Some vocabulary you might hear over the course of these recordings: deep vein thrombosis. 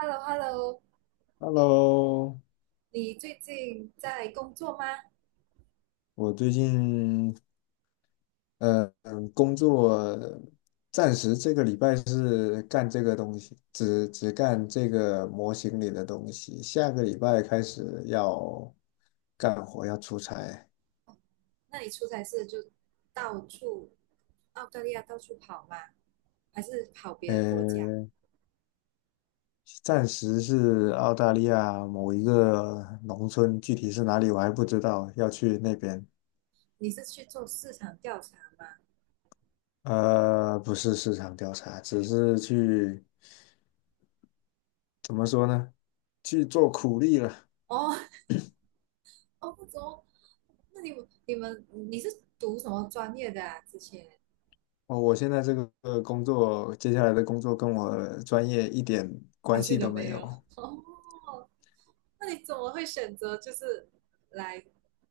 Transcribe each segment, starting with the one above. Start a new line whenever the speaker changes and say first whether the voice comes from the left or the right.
right: Hello，Hello，
left: Hello，
right: 你最近在工作吗？
left: 我最近工作暂时这个礼拜是干这个东西，只干这个模型里的东西。下个礼拜开始要干活，要出差。
right: 那你出差是就到处澳大利亚到处跑吗？还是跑别的国家？
left: 呃，暂时是澳大利亚某一个农村，具体是哪里我还不知道，要去那边。
right: 你是去做市场调查吗？
left: 不是市场调查，只是去怎么说呢？去做苦力了。
right: 哦 哦，不么？那你是读什么专业的啊？之前
left: 哦，我现在这个工作，接下来的工作跟我专业一点
right: 关
left: 关
right: 系
left: 系
right: 都
left: 都没
right: 没有。
left: 有，
right: 哦，那你怎么会选择就是来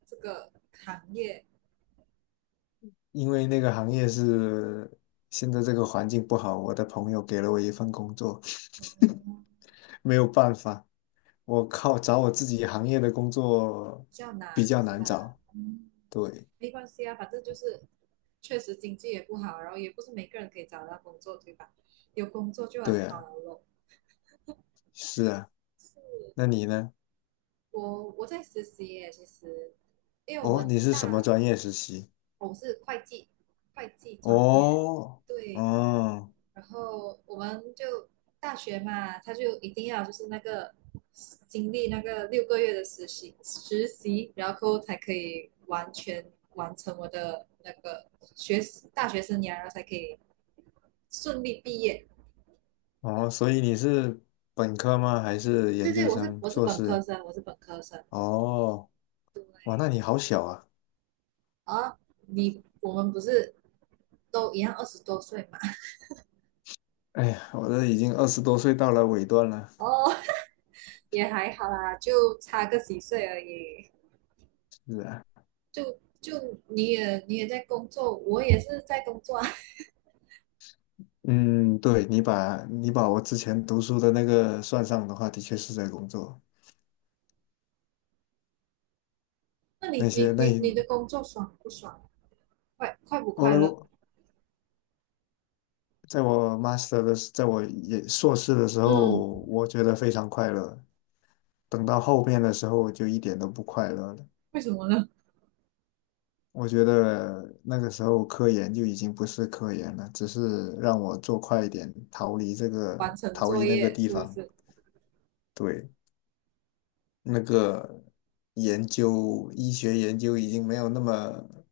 right: 这个行业？
left: 因为那个行业是现在这个环境不好，我的朋友给了我一份工作，
right: 哦，
left: 没有办法，我靠，找我自己行业的工作
right: 比较
left: 比
right: 难
left: 较
right: 是
left: 难
right: 吧？
left: 找。
right: 嗯，
left: 对，
right: 没关系啊，反正就是确实经济也不好，然后也不是每个人可以找到工作，对吧？有工作就很
left: 对
right: 好
left: 啊，
right: 了咯。
left: 是啊，那
right: 是
left: 你呢？
right: 我在实习耶，其实，因为我
left: 哦，
right: 们
left: 你是什么
right: 大
left: 专业实习？
right: 我是会计，会计专业，
left: 哦，
right: 对，
left: 哦，
right: 然后我们就大学嘛，他就一定要就是那个经历那个6个月的实习，然后才可以完全完成我的那个学大学生涯，然后才可以顺利毕业。
left: 哦，所以你是本科吗？还是
right: 对
left: 研
right: 对，
left: 究
right: 我是
left: 生、
right: 我是
left: 硕
right: 本科
left: 士？
right: 生，我是本科生。
left: 哦。哇，那你好小啊！
right: 啊，我们不是都一样20多岁嘛？
left: 哎呀，我都已经二十多岁到了尾端了。
right: 哦，也还好啦，就差个几岁而已。
left: 是啊，
right: 就你也在工作，我也是在工作啊。
left: 嗯，对，你把我之前读书的那个算上的话，的确是在工作。
right: 那你
left: 那些
right: 你
left: 那
right: 你你的工作爽不爽？快不
left: 我
right: 快
left: 能
right: 乐？
left: 够在我也硕士的时候，
right: 嗯，
left: 我觉得非常快乐。等到后面的时候，我就一点都不快乐了。
right: 为什么呢？
left: 我觉得那个时候科研就已经不是科研了，只是让我做快一点，逃离这
right: 完
left: 个，
right: 成
left: 逃
right: 作
left: 离那个
right: 业
left: 地
right: 是不
left: 方。
right: 是？
left: 对。那个研究，医学研究已经没有那么，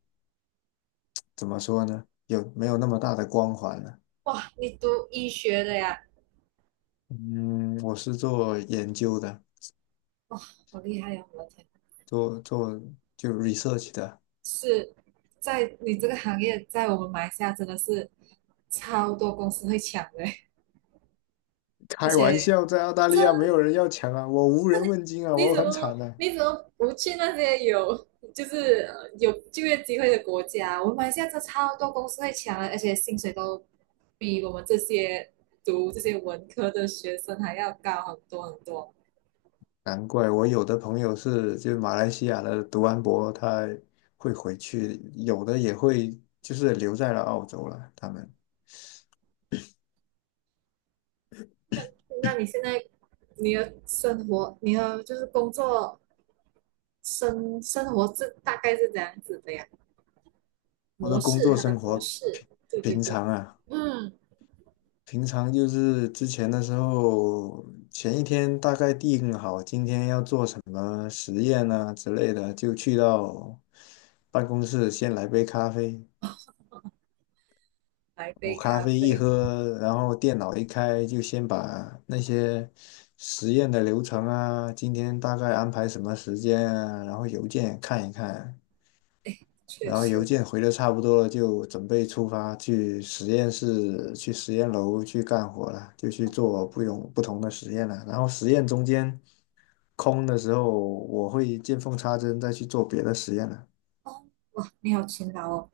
left: 怎么说呢？有没有那么大的光环了？
right: 哇，你读医学的呀？
left: 嗯，我是做研究的，
right: 哇，好厉害呀！我的天，
left: 做就 research 的。
right: 是在你这个行业，在我们马来西亚真的是超多公司会抢的，而
left: 开玩
right: 且
left: 笑，在澳大利
right: 真
left: 亚没有人要抢啊，我无人问津啊，
right: 你
left: 我
right: 怎么
left: 很惨啊。
right: 你怎么不去那些有有就业机会的国家？我们马来西亚这超多公司会抢的，而且薪水都比我们这些读这些文科的学生还要高很多很多。
left: 难怪我有的朋友是就马来西亚的读完博，他会回去，有的也会就是留在了澳洲了。
right: 那那你现在你的生活，你的就是工作生活是大概是这样子的呀？
left: 我的
right: 模
left: 工
right: 式，
left: 作
right: 它的
left: 生
right: 模
left: 活
right: 式，
left: 平
right: 对对
left: 平
right: 对，
left: 常啊。
right: 嗯，
left: 平常就是之前的时候，前一天大概定好今天要做什么实验啊之类的，就去到办公室先来杯咖啡。
right: 来
left: 我
right: 杯
left: 咖
right: 咖
left: 啡一
right: 啡，
left: 喝，然后电脑一开，就先把那些实验的流程啊，今天大概安排什么时间啊，然后邮件看一看，
right: 哎，确
left: 然后邮
right: 实，
left: 件回的差不多了，就准备出发去实验室、去实验楼去干活了，就去
right: 哦
left: 做不同的实验了。然后实验中间空的时候，我会见缝插针再去做别的实验了。
right: 哦，哇，你好勤劳哦。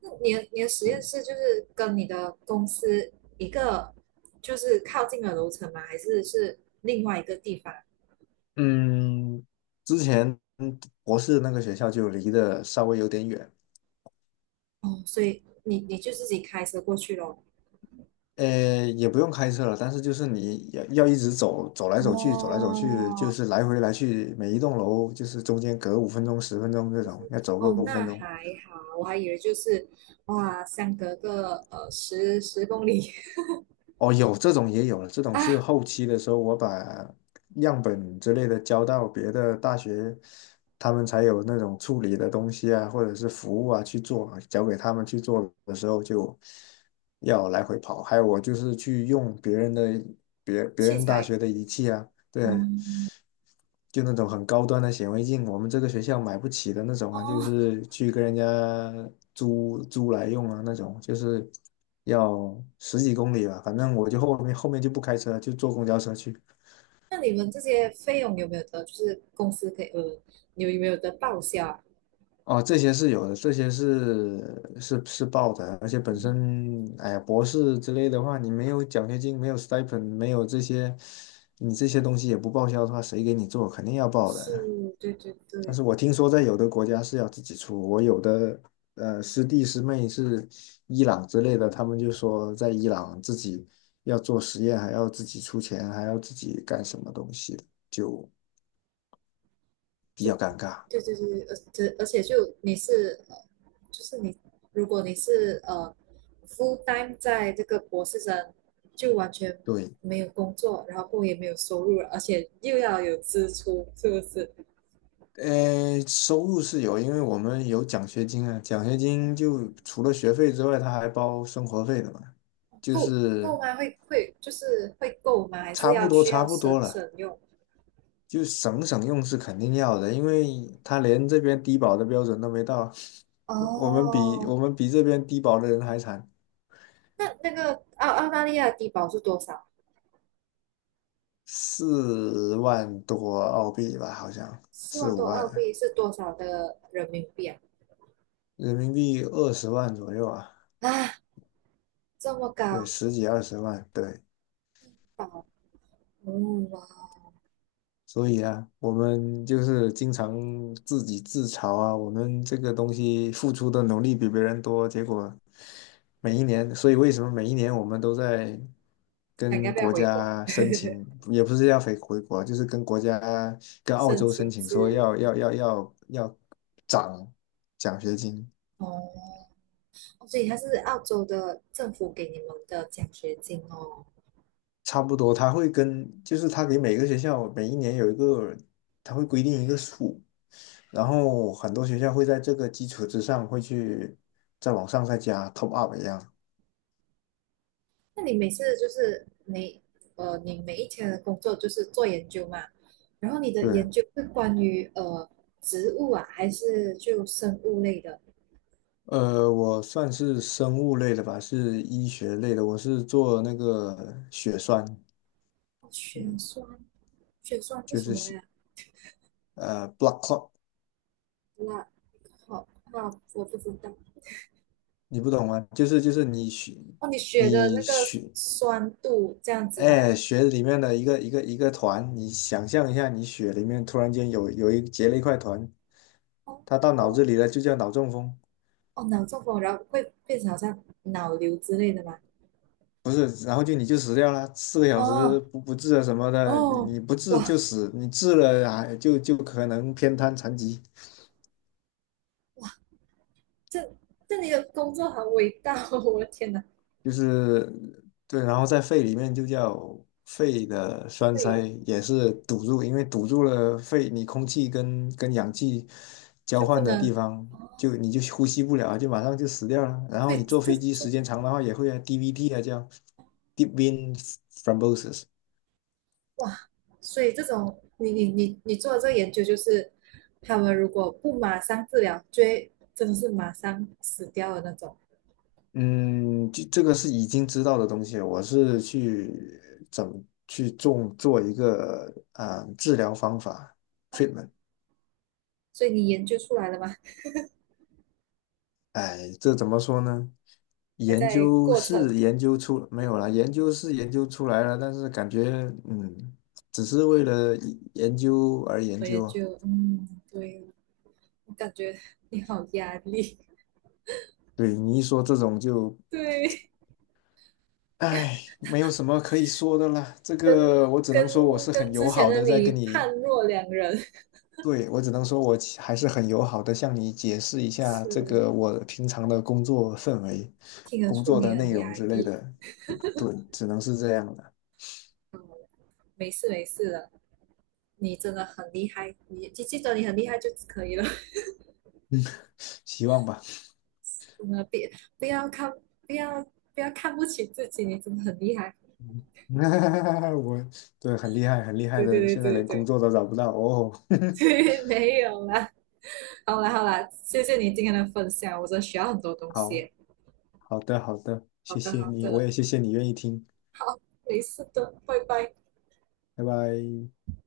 right: 那你的实
left: 就
right: 验室就是跟你的公司一个就是靠近的楼层吗？还是另外一个地方？
left: 嗯，之前博士那个学校就离得稍微有点远，
right: 哦，所以你就自己开车过去咯。
left: 也不用开车了，但是就是你要一直走，走来走去，走来走去，
right: 哦，
left: 就是来回来去，每一栋楼就是中间隔五分钟、10分钟这
right: 就是
left: 种，要走个
right: 哦，
left: 五
right: 那
left: 分钟。
right: 还好，我还以为就是哇，相隔个十公里
left: 哦，有这种也有 了，这种是
right: 啊，
left: 后期的时候，我把样本之类的交到别的大学，他们才有那种处理的东西啊，或者是服务啊去做，交给他们去做的时候就要来回跑。还有我就是去用别
right: 器
left: 人大
right: 材。
left: 学的仪器啊，
right: 哦
left: 对，就那种很高端的显微镜，我们这个学校买不起的那种啊，就
right: 哦，
left: 是去跟人家租来用啊，那种就是要十几公里吧，反正我就后面就不开车，就坐公交车去。
right: 那你们这些费用有没有得就是公司可以你有没有得报销啊？
left: 哦，这些是有的，这些是报的，而且本
right: 嗯，
left: 身，哎呀，博士之类的话，你没有奖学金，没有 stipend，没有这些，你这些东西也不报销的话，谁给你做？肯定要报的。
right: 是，对对
left: 但
right: 对。
left: 是我听说在有的国家是要自己出，我有的师弟师妹是伊朗之类的，他们就说在伊朗自己要做实验，还要自己出钱，还要自己干什么东西的，就比
right: 就
left: 较尴尬。
right: 对对对，而且就你是就是你，如果你是full time 在这个博士生，就完全
left: 对，
right: 没有工作，然后也没有收入，而且又要有支出，是不是？
left: 收入是有，因为我们有奖学金啊，奖学金就除了学费之外，他还包生活费的嘛，就
right: 够够
left: 是
right: 吗？会就是会够吗？还是
left: 差不多
right: 需
left: 差
right: 要
left: 不多
right: 省
left: 了。
right: 省用？
left: 就省省用是肯定要的，因为他连这边低保的标准都没到，我我们比
right: 哦，
left: 我们比这边低保的人还惨，
right: 那个澳大利亚的低保是多少？
left: 4万多澳币吧，好像
right: 四
left: 四
right: 万
left: 五
right: 多澳
left: 万
right: 币是多少的人民币啊？
left: 人民币二十万左右啊，
right: 啊，这么
left: 对，
right: 高，
left: 十几二十万，对，
right: 保，嗯哇。
left: 所以啊，我们就是经常自己自嘲啊，我们这个东西付出的努力比别人多，结果每一年，所以为什么每一年我们都在
right: 想要
left: 跟
right: 不要
left: 国
right: 回国
left: 家申请，也不是要回国，就是跟国家 跟澳
right: 申
left: 洲申
right: 请
left: 请
right: 志
left: 说
right: 愿？
left: 要涨奖学金，
right: 哦，哦所以它是澳洲的政府给你们的奖学金哦。
left: 差不多他会跟，就是他给每个学校每一年有一个，他会规定一个数。然后很多学校会在这个基础之上，会去再往上再加 top up 一样。
right: 那你每一天的工作就是做研究嘛，然后你的
left: 对，
right: 研究是关于植物啊，还是就生物类的？
left: 我算是生物类的吧，是医学类的，我是做那个血栓，
right: 哦血
left: 嗯
right: 栓，血栓是
left: 就
right: 什
left: 是
right: 么呀？
left: blood clot，
right: 那好，那我不知道。
left: 你不懂吗？就是你血
right: 哦，你血的
left: 你
right: 那个
left: 血
right: 酸度这样子吗？
left: 哎血里面的一个一个一个团，你想象一下，你血里面突然间有一结了一块团，
right: 哦，
left: 它到脑子里了，就叫脑中风。
right: 哦，脑中风，然后会变成好像脑瘤之类的吧。
left: 不是，然后就你就死掉了，4个小时
right: 哦
left: 不治啊什么的，你
right: 哦，
left: 你不治就
right: 哇，
left: 死，你治了啊就可能偏瘫残疾，
right: 这这你的工作好伟大哦！我的天哪，
left: 就是对，然后在肺里面就叫肺的栓
right: 所
left: 塞，
right: 以
left: 也是堵住，因为堵住了肺，你空气跟氧气交
right: 就不
left: 换的地
right: 能
left: 方，
right: 哦，
left: 就你就呼吸不了，就马上就死掉了。然
right: 所
left: 后你
right: 以
left: 坐
right: 这
left: 飞机
right: 这
left: 时间长的话，也会啊 DVT 啊叫 deep vein thrombosis。
right: 哇，所以这种你做的这个研究就是，他们如果不马上治疗，就会真的是马上死掉的那种。
left: 嗯，这个是已经知道的东西，我是去怎么去种做一个啊治疗方法 treatment。
right: 所以你研究出来了吗？
left: 哎，这怎么说呢？
right: 还
left: 研
right: 在
left: 究
right: 过程，
left: 是研究出没有啦，研究是研究出来了，但是感觉嗯，只是为了研究而研
right: 我研
left: 究啊。
right: 究，嗯，对，我感觉你好压力，
left: 对你一说这种就，
right: 对。
left: 哎，没有什么可以说的啦，这
right: 跟
left: 个我只能
right: 跟
left: 说我是很
right: 跟
left: 友
right: 之前
left: 好
right: 的
left: 的在
right: 你
left: 跟你。
right: 判若两人，
left: 对，我只能说，我其还是很友好的向你解释一 下这
right: 是
left: 个我平常的工作氛围、
right: 听得
left: 工
right: 出
left: 作
right: 你
left: 的
right: 很
left: 内容
right: 压
left: 之类
right: 抑。
left: 的。对，只能是这样的，
right: 嗯，没事没事的，你真的很厉害，你记得你很厉害就可以了。
left: 希望吧。
right: 真的别不要看不要不要看不起自己，你真的很厉害。
left: 嗯 我对，很厉害，很厉害
right: 对对
left: 的，现在
right: 对对
left: 连工
right: 对
left: 作都找不到哦。
right: 对，没有啦。好啦好啦，谢谢你今天的分享，我真的学到很多东
left: 好，
right: 西。
left: 好的，好的，
right: 好
left: 谢
right: 的
left: 谢
right: 好
left: 你，我
right: 的，
left: 也谢谢你愿意听，
right: 好，没事的，拜拜。
left: 拜拜。